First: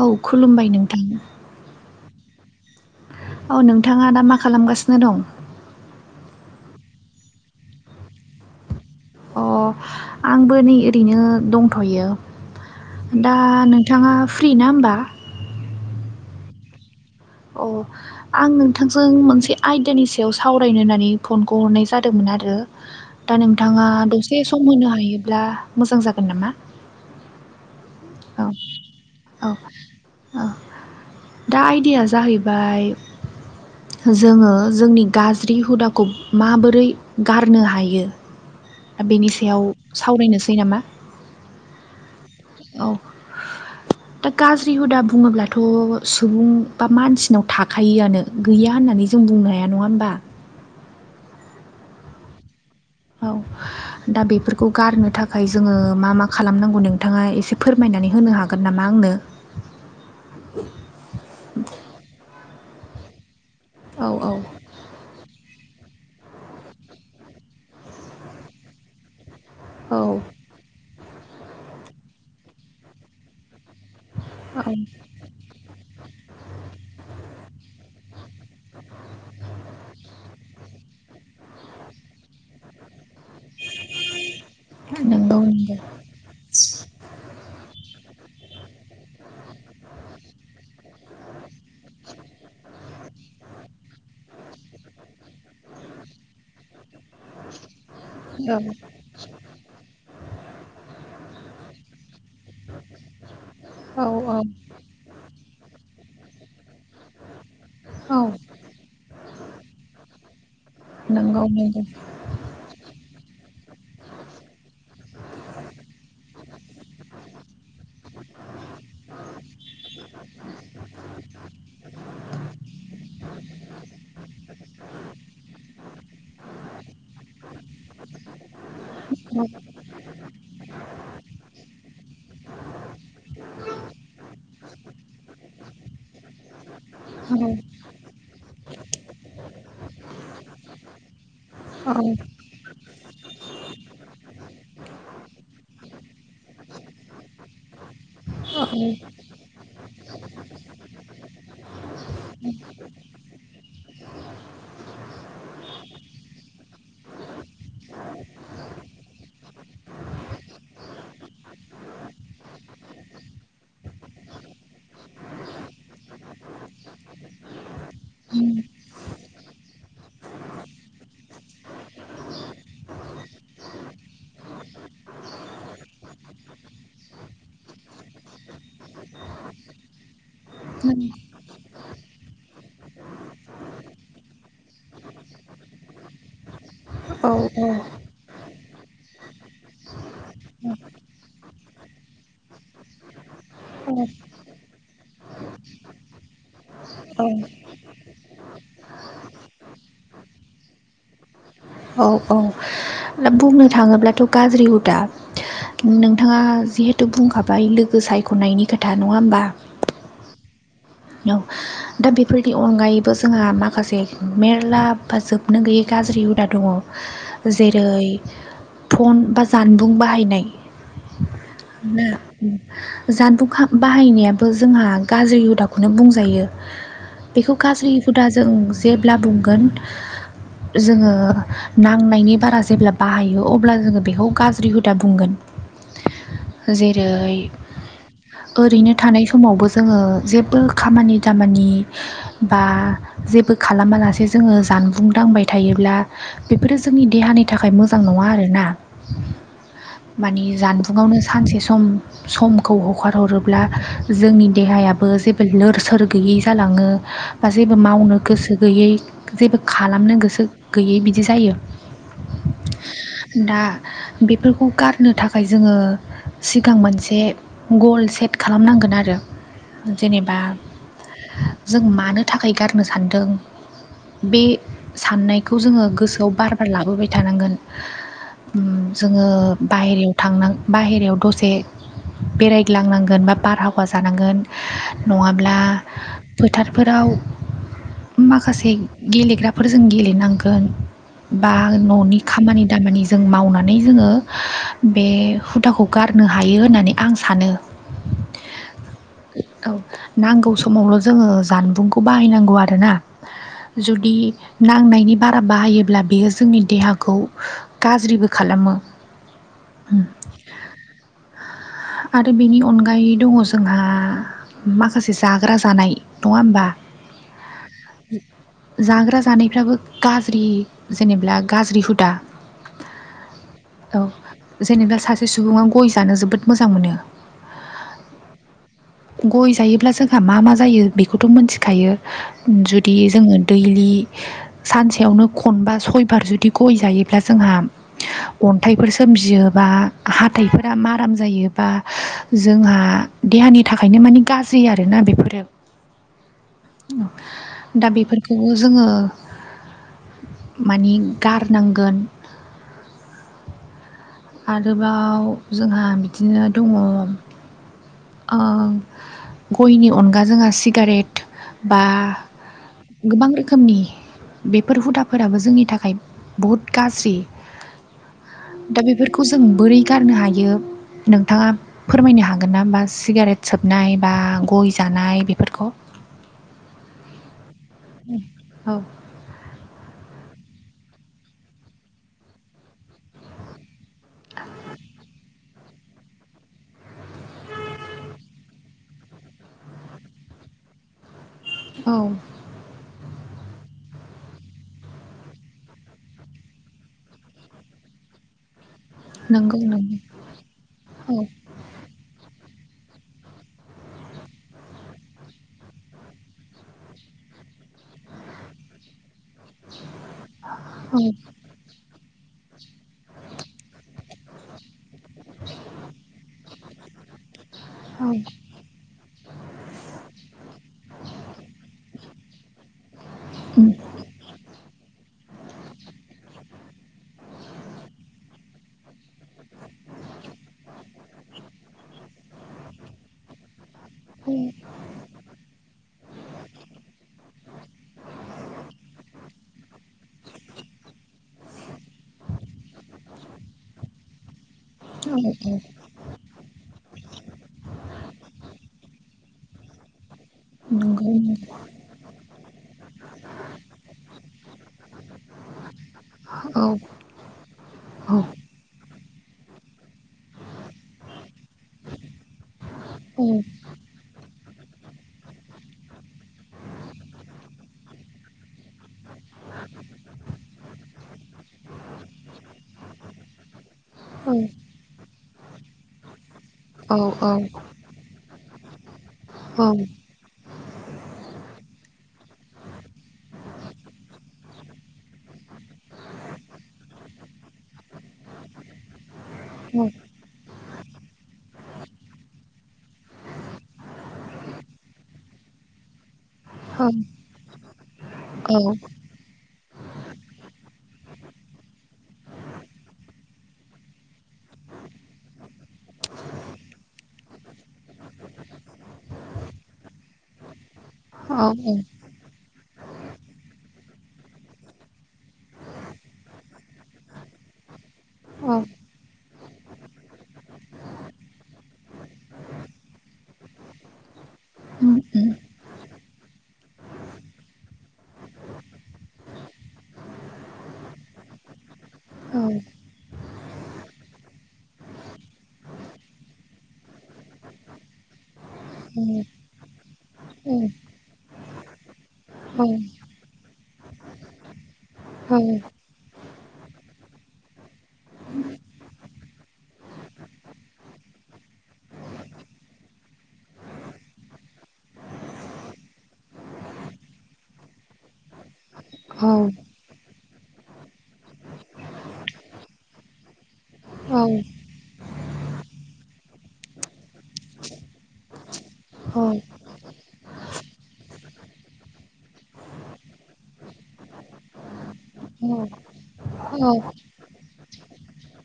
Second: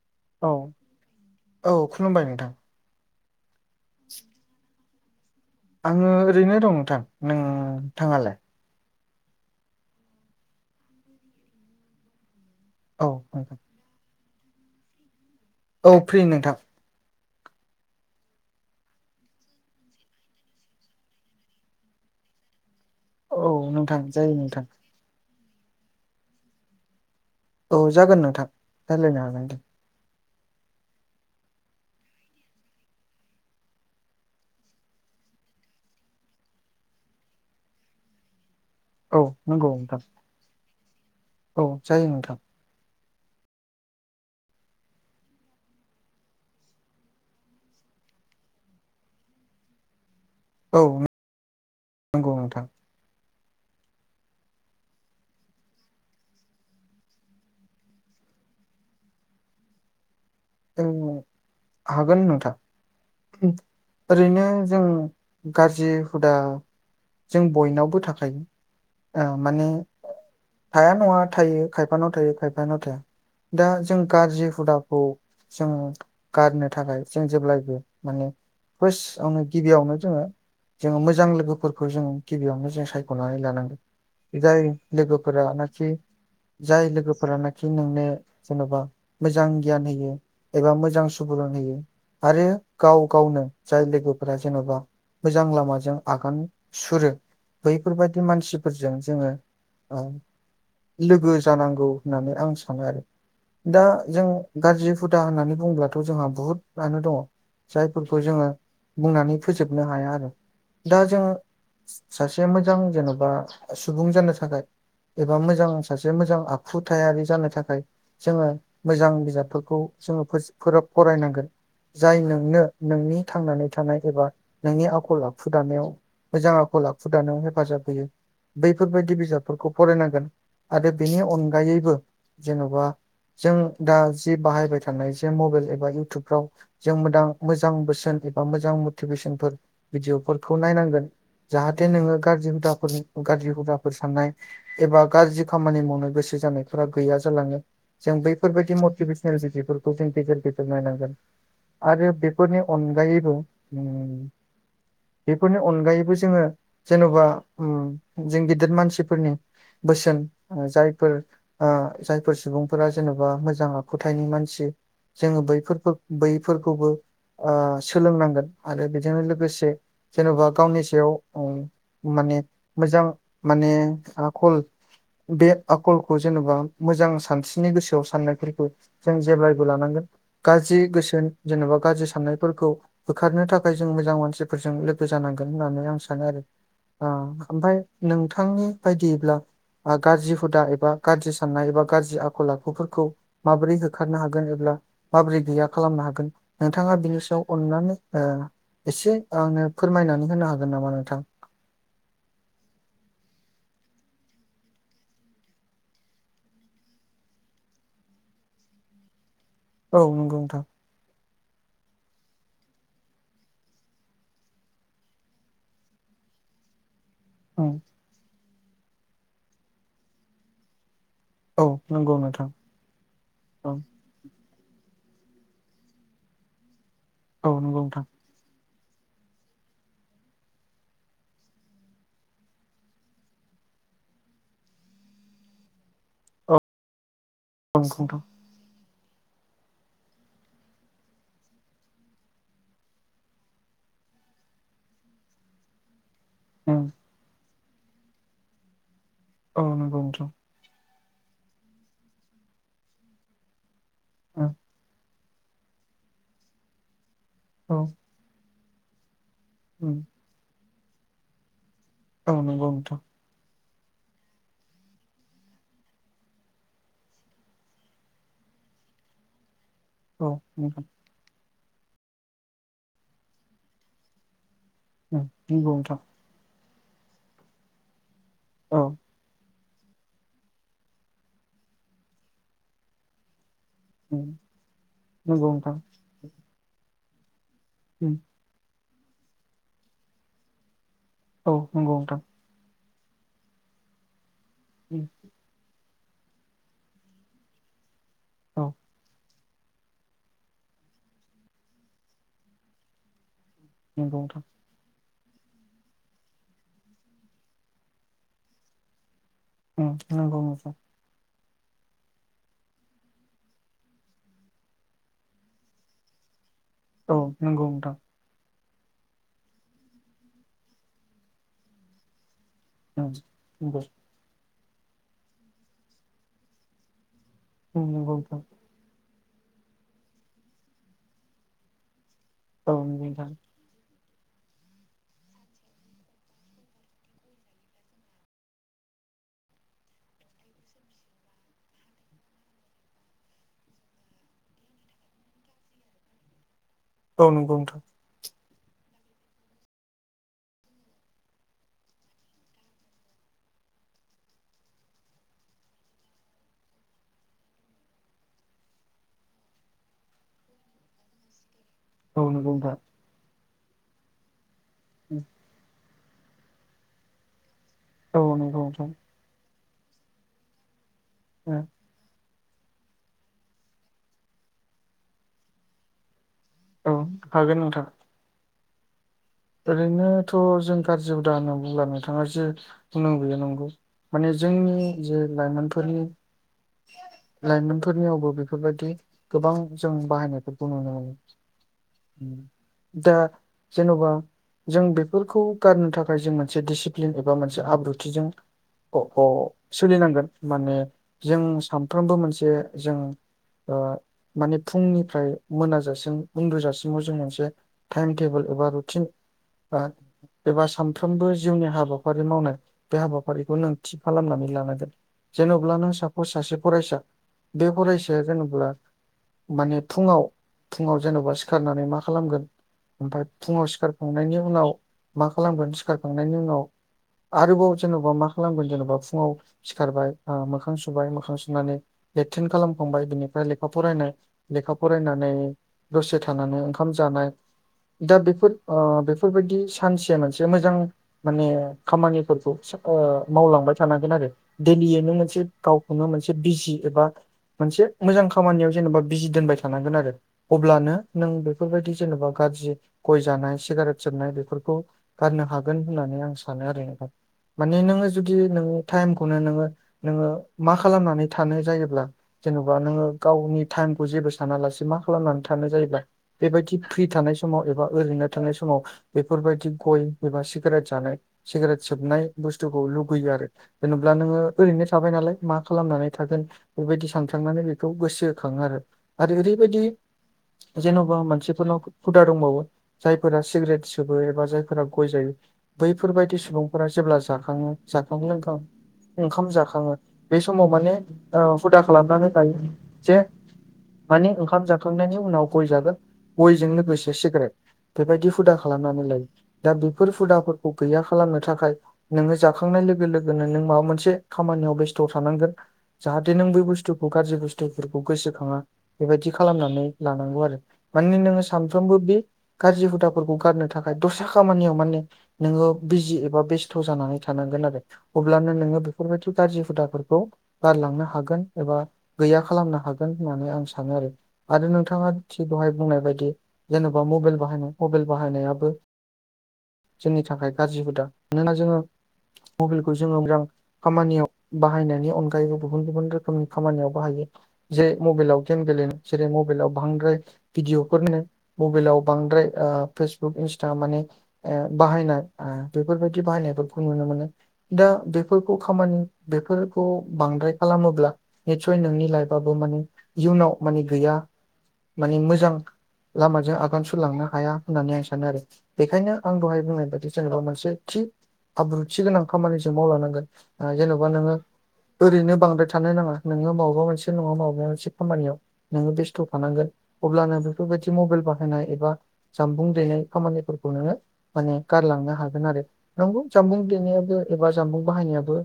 औ खुलुमबाय नोंथां औ खुलुमबाय नोंथां औ नोंथाङा दा मा खालामगासिनो दं आङो ओरैनो दं नोंथां नोंथाङालाय अ आंबो नै ओरैनो दंथ'यो औ दा नोंथां नोंथाङा फ्रि ना होमबा औ फ्रि नोंथां औ आं नोंथांजों मोनसे आयदानि सायाव सावरायनो होननानै फनखौ हरनाय जादोंमोन आरो औ दा नोंथाङा नोंथां जायो दसे नोंथां सम होनो हायोब्ला मोजां जागोन नामा औ जागोन नोंथां रायलायनो हागोन दे औ-औ-औ दा आयदाया जाहैबाय जोङो जोंनि गाज्रि हुदाखौ माबोरै गारनो हायो दा औ बेनि सायाव नंगौ नोंथां सावरायनोसै नामा औ जायो नोंथां औ [inaudible] दा गाज्रि हुदा बुङोब्लाथ' सुबुं बा मानसिनाव थाखायोआनो गैया होननानै जों बुंनो हाया नङा होमबा औ नंगौ नोंथां औ दा बेफोरखौ गारनो थाखाय जोङो मा मा खालामनांगौ नोंथाङा एसे फोरमायनानै होनो हागोन नामा आंनो औ हागोन नोंथां औ औ ओरैनो जों गाज्रि हुदा जों बयनावबो थाखायो। ओ माने औ थाया नङा थायो खायफानाव थायो खायफानाव थाया दा जों गाज्रि औ हुदाखौ जों गारनो थाखाय जों जेब्लायबो माने फास्ट आवनो गिबियावनो जोङो जोङो मोजां लोगोफोरखौ जों गिबियावनो जों सायख'नानै लानांगोन बिदाय नंगौ नंगौ लोगोफोरानाखि जाय लोगोफोरानाखि नोंनो जेनबा मोजां गियान होयो एबा मोजां सुबुरुन होयो आरो गाव गावनो जाय लोगोफोरा जेनबा मोजां लामाजों आगान सुरो बैफोरबायदि औ मानसिफोरजों जोङो ओ लोगो जानांगौ होननानै आं सानो आरो दा औ जों औ गाज्रि हुदा होननानै बुङोब्लाथ' जोंहा बुहुतआनो दङ औ जायफोरखौ जोङो बुंनानै फोजोबनो हाया आरो दा जों नंगौ नंगौ सासे मोजां जेनबा सुबुं जानो थाखाय एबा मोजां सासे मोजां आखुथायारि जानो थाखाय जोङो मोजां बिजाबफोरखौ जोङो फोज फोरोब फरायनांगोन। जाय नोंनो नोंनि थांनानै थानाय एबा नोंनि आखल आखु दानायाव मोजां आखल आखु दानायाव हेफाजाब होयो बैफोरबायदि बिजाबफोरखौ फरायनांगोन आरो बेनि अनगायैबो जेनबा जों दा जि बाहायबाय थानाय जे मबेल एबा इउटुबफ्राव जों मोदां औ मोजां बोसोन एबा मोजां मटिभेसनफोर भिडिअफोरखौ नायनांगोन जाहाथे नोङो गाज्रि हुदाफोर गाज्रि हुदाफोर साननाय एबा गाज्रि खामानि मावनो गोसो जानायफोरा गैया जालाङो जों बै औ फोरबायदि मटिभेसनेल भिडिअफोर खौ जों गेजेर गेजेर नायनांगोन आरो बेफोरनि अनगायैबो उम बेफोरनि अनगायैबो जोङो जेनबा उम जों गेदेर मानसिफोरनि बोसोन ओ जायफोर ओ जायफोर सुबुंफोरा जेनबा मोजां आखुथाइनि मानसि जोङो बैफोरखौ बैफोरखौबो ओ सोलोंनांगोन आरो बेजोंनो लोगोसे जेनबा गावनि सायाव औ माने मोजां माने आखल बे आखलखौ जेनबा मोजां सानस्रिनि गोसोआव साननायफोरखौ जों जेब्लाय बो लानांगोन गाज्रि गोसो जेनेबा गाज्रि साननायफोरखौ होखारनो थाखाय जों मोजां मानसिफोरजों लोगो जानांगोन होननानै आं सानो आरो आ ओमफाय नोंथांनि बायदियैब्ला आ गाज्रि हुदा एबा गाज्रि साननाय एबा गाज्रि आखल आखुफोरखौ माबोरै होखारनो हा गोन एब्ला माबोरै गैया खालामनो हागोन नोंथाङा बिनि सायाव अननानै ओ एसे आङो फोरमायनानै होनो हागोन नामा नोंथां? औ औ दा बुंनो थाङोब्लाथ' गाज्रि हुदा नोंथाङा जिहेथु बुंखाबाय लोगो सायख'नायनि खोथा नङा ओमबा? औ नंगौ नोंथां। औ दा बेफोरनि अनगायैबो जोंहा माखासे मेरला बा जोबनो गैयै गाज्रि हुदा दङ। उम, जेरै फन बा जानबुं बाहायनाय औ नंगौ नोंथां जानबुंखो औ बाहायनायाबो जोंहा गाज्रि हुदा खौनो बुंजायो औ बेखौ नंगौ गाज्रि नोंथां हुदा जों जेब्ला बुंगोन जोङो नांनायनि बारा जेब्ला बाहायो अब्ला जोङो बेखौ गाज्रि हुदा बुंगोन। जेरै औ नंगौ नोंथां [unintelligible] ओरैनो थानाय समावबो जोङो जेबो खामानि दामानि बा जेबो खालामालासे जोङो जानबुं दांबाय थायोब्ला बेफोरो उम जोंनि देहानि थाखाय मोजां नङा आरोना औ नंगौ नोंथां माने जानबुंआवनो सानसे सम समखौ हगारहरोब्ला जोंनि उम देहायाबो जे बो लोर सोर गैयै जालाङो बा औ जेबो मावनो गोसो गैयै जेबो उम खालामनो गोसो गैयै बिदि जायो औ नंगौ नोंथां दा बेफोरखौ गारनो थाखाय जोंङो सिगां मोनसे गल सेट खालामनांगोन आरो औ जेनेबा नोंथां जों मानो थाखाय गारनो सानदों बे उम साननायखौ नंगौ जोङो नोंथां गोसोआव बार बार लाबोबाय थानांगोन औ जोङो बाहेरायाव थांन बाहेरायाव दसे बेरायग्लांनांगोन बा बारहाव हा उम जानांगोन नंगौ नंङाब्ला नोंथां फोथारफोराव उम माखासे गेलेग्राफोरजों गेलेनांगोन बा औ नंगौ न'नि नोंथां खामानि दामानि जों मावनानै जोङो बे उम हुदाखौ गारनो हायो होननानै आं सानो औ औ नांगौ समावल' जोंङो जानबुंखौ बाहायनांगौ आरोना जुदि नंगौ नांनायनि बारा बाहायोब्ला बेयो जोंनि देहाखौ गाज्रिबो खालामो [unintelligible] ओं नंगौ आरो बेनि अनगायै दंङो जोंहा माखासे जाग्रा जानाय नङा होमबा औ नंगौ नोंथां जाग्रा जानायफ्राबो गाज्रि जेनेब्ला गाज्रि हुदा [unintelligible] जेनेबा सासे सुबुंङा गय जानो जोबोद मोजां मोनो उम गय जायोब्ला जोंहा मा मा जायो बेखौथ' मोनथिखायो औ जुदि नंगौ नोंथां जोंङो दैलि सानसेयावनो खनबा सयबार जुदि गय जायोब्ला जोंहा अन्थाइफोर सोमजियोबा हााइफोरा मा आराम जायोबा जोंहा देहानि थाखायनो मानिे गाज्रि आरोना बेफोरो उम नंगौ उम नंगौ नोंथां दा बेफोरखौ बेखौबो जोङो माने गारनांगोन आरोबाव जोंहा बिदिनो दंङो गयनि अनगा जोंहा सिगारेट बा औ नंगौ नोंथां औ नंगौ नोंथां औ नंगौ गोबां रोखोमनि बेफोर नोंथां हुदाफोराबो जोंनि थाखाय बहुत गाज्रि औ नंगौ दा नोंथां बेफोरखौ जों बोरै गारनो हायो नोंथाङा ओ फोरमायनो हागोन ना होमबा सिगारेट सोबनाय बा गय जानाय बेफोरखौ औ हागोन नोंथांङा औ ओरैनोथ' जों गाज्रि हुदा होनना बुंलां नोंथाङा जे नों गयो नंगौ माने जोंनि जे लाइमोनफोरनि लाइमोनफोरनियावबो बेफोरबायाददि गोबां जों बाहायनायफोरखौ नुनो मोनो औ दा जेन'बा जों बेफोरखौ गारनो थाखाय जों मोनसे डिसिप्लिन एबा मोनसे आब्रुथिजों अ अ नंगौ नंगौ सोलिनांगोन माने औ जों सानफ्रोमबो मोनसे जों माने फुंनिफ्राय मोनाजासिम उन्दुजासिमाव जों मोनसे टाइम टेबोल एबा रुटिन एबा औ सानफ्रोमबो जिउनि हाबाफारि मावनाय बे हाबाफारिखौ नों थि खालामनानै लानांगोन जेन'ब्ला नों सा सासे फरायसा बे औ फरायसाया जेनब्ला माने फुङाव फुङाव जेन'बा सिखारनानै मा खालामगोन ओमफ्राय फुङाव उम सिखार खांनायनि उनाव मा खालामगोन सिखारखांनायनि उनाव आरोबाव जेन'बा मा खालामगोन जेन'बा फुङाव सिखारबाय ओ मोखां सुबाय मोखां सुनानै लेट्रिन खालामखांबाय बिनिफ्राय लेखा फरायनाय औ लेखा फरायनानै दसे थानानै ओंखाम जानाय। दा बेफोर ओ बेफोरबायदि सानसेया मोनसे मोजां माने खामानिफोरखौ ओ मावलांबाय थानांगोन आरो [unintelligible] औ नों मोनसे माबा मोनसे बिजि एबा मोनसे मोजां खामानियाव जेनेबा बिजि दोनबाय थानांगोन आरो। अब्लानो नंगौ नों नंगौ बेफोरबायदि जेनेबा गाज्रि गय जानाय सिगारेट सोबनाय बेफोरखौ गारनो हागोन होननानै आं सानो औ आरो नोंथां। माने नोङो औ जुदि नों टाइमखौनो नोङो नोङो मा खालामनानै थानो जायोब्ला? जेनेबा नोङो गावनि टाइमखौ जेबो सानालासे मा खालामनानै थानो जायोबा बेबायदि फ्रि थानाय समाव एबा ओरैनो थानाय समाव बेफोरबायदि गय एबा सिगारेट जानाय सिगारेट सोबनाय बुस्थुखौ लुुबैयो आरो जेनेब्ला औ नोङो ओरैनो थाबाय नालाय मा खालामनानै थागोन? बेबायदि सानफ्लांनानै नैबे बेखौ गोसो खाङो आरो आरो ओरैबायदि जेन'बा मोनसिफोरनाव हुदा दंबावो। जायफोरा सिगरेट सोबो एबा जायफोरा गय जायो। बैफोरबायदि सुबुंफोरा जेब्ला जाखां जाखां लोंखां ओंखाम जाखाङो बे समाव माने हुदा खालामनानै लायो जे माने ओंखाम जाखांनायनि उनाव गय जागोन। गयजों लोगोसे सिकरेट बेबायदि हुदा औ खालामनानै लायो। दा बेफोर हुदाफोरखौ गैया खालामनो थाखाय नोङो जाखांनाय लोगो लोगोनो नों माबा मोनसे खामानियाव बेस्थ' थानांगोन। जाहाथे नों बै बुस्थुखौ गाज्रि बुस्थुफोरखौ गोसोखाङा। बेबायदि खालामनानै लानांगौ आरो माने औ नोङो सानफ्रोमबो बे गारजि हुदाफोरखौ गारनो थाखाय दस्रा खामानियाव माने नोङो बिजि एबा बेस्थ' जानानै थानांगोन आरो अब्लानो औ नोङो बेफोरबायदि गाज्रि हुदा फोरखौ गारलांनो हागोन एबा गैया खालामनो हागोन होननानै आं सानो आरो आरो उम नोंथाङा उम थिग बेहाय बुंनाय बायदि जेन'बा मबाइल बाहायनाय मबाइल बाहायनायाबो जोंनि थाखाय गाज्रि हुदा मानोना जोङो औ मबेलखौ जोङो मोजां खामानियाव बाहायनायनि अनगायैबो गुबुन गुबुन रोखोमनि खामानियाव बाहायो जे मबाइलाव गेम गेलेनो जेरै मबाइलाव बांद्राय भिडिअफोरनो मबाइलाव बांद्राय औ औ ओ फेसबुक, इन्सटा माने ओ बाहायनाय औ बेफोरबायदि बाहायनायफोरखौ नुनो मोनो। दा बेफोरखौ खामानि फोरखौ बांद्राय खालामोब्ला। निसय नोंनि लाइफाबो माने इयुनाव माने गैया माने मोजां लामाजों आगान सुरलांनो हाया होननानै आं सानो आरो बेखायनो आं औ दहाय बुंनाय बादि जेनेबा मोनसे थि आब्रुथि गोनां खामानिजों मावलांनांगोन ओ जेन'बा नोङो ओरैनो बांद्राय थानो नाङा नोङो मबेबा मोनसे नङा मबेबा मोनसे खामानियाव नोङो बेस्थ' थानांगोन अब्लानो बेफोरबायदि मबेल बाहायनाय एबा जानबुं दैनाय खामानिफोरखौ नोङो माने गारलांनो हा गोन आरो नंगौ जामबुं देनायाबो एबा जामबुं बाहायनायाबो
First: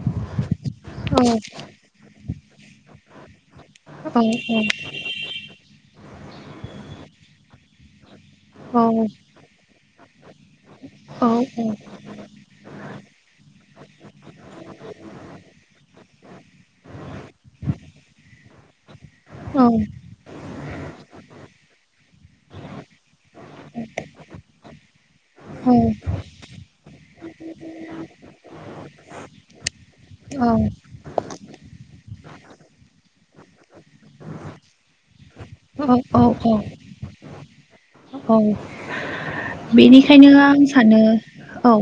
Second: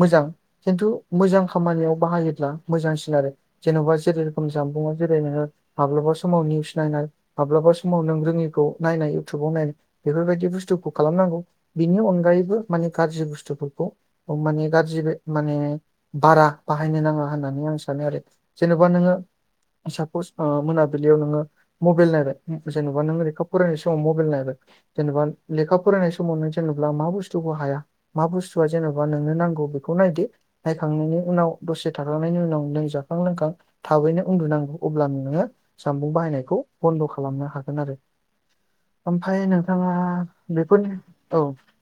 मोजां खिन्थु मोजां खामानियाव बाहायोब्ला मोजांसिन आरो जेन'बा जेरै रोखोम जानबुंआव जिरायनाय माब्लाबा समाव निउस नायनाय, माब्लाबा समाव नों रोङि खौ नायनाय इउटुबाव नायनाय बेफोरबायदि बुस्थुखौ खालामनांगौ बिनि अनगायैबो माने गाज्रि बुस्थुफोरखौ अ माने गाज्रि माने बारा बाहायनो नाङा होननानै आं सानोआरो जेनेबा नोङो सापस ओ मोनाबिलियाव नोङो मबाइल नायो जेनेबा नों रेखा फरायनाय समाव मबाइल नायो जेनेबा लेखा फरायनाय समावनो जेनेबा मा बुस्थुखौ हाया मा बुस्तु जेनबा नोंनो नांगौ बेखौ नायदो नायखांनायनि उनाव दसे थाखांनायनि उनाव नों जाखां लोंखां थाबैनो उन्दुनांगौ अब्लानो नोङो जामबुं औ बाहायनायखौ बन्द' खालामनो हागोन आरो औ ओमफ्राय नोंथाङा बेनिखायनो आं सानो औ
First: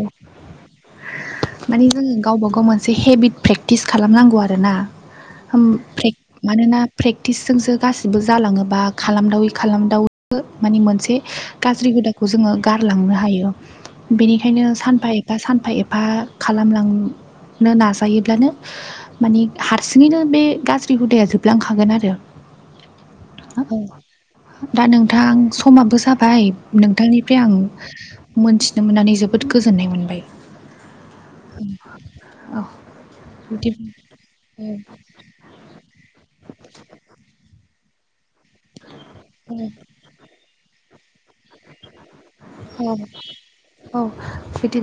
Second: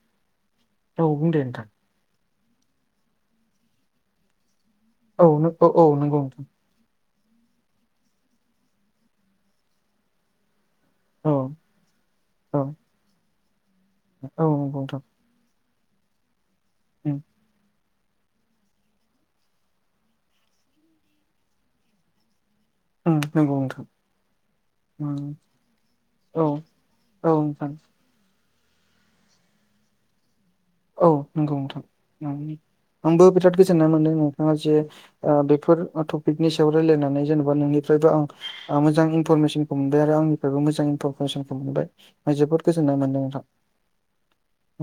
औ बुं दे नोंथां मानि जोङो गावबा गाव मोनसे हेबिट प्रेक्टिस खालामनांगौ आरोना औ नों होम औ औ प्रेक नंगौ नोंथां मानोना प्रेक्टिसजोंसो गासिबो जालाङोबा खालामदावै खालामदावै बो मानि मोनसे औ गाज्रि हुदाखौ जोङो औ गारलांनो हायो औ बेनिखायनो नंगौ नोंथां सानफा एफा सानफा एफा उम खालामलांनो नाजायोब्लानो माने हारसिङैनो बे गाज्रि हुदाया जोबलांखागोन आरो ओ नोंगौ नोंथां दा नोंथां उम समाबो औ जाबाय औ नोंथांनिफ्राय आं नोंथां मोन्थिनो मोननानै जोबोद गोजोननाय मोनबाय। औ नंगौ नोंथां औ आंबो बिराद बिदि गोजोननाय मोनदों नोंथाङा जे आ बेफोर टपिकनि सायाव रायजलायनानै जेनेबा नोंनिफ्रायबो आं आ मोजां इनफरमेसनखौ मोनबाय आरो आंनिफ्रायबो मोजां इनफरमेसनखौ मोनबाय आं जोबोद गोजोन्नाय मोनदों नोंथां औ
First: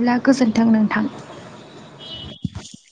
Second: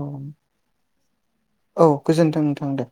औ गोजोन्थों नोंथां औ गोजोन्थोंनो नोंथां दे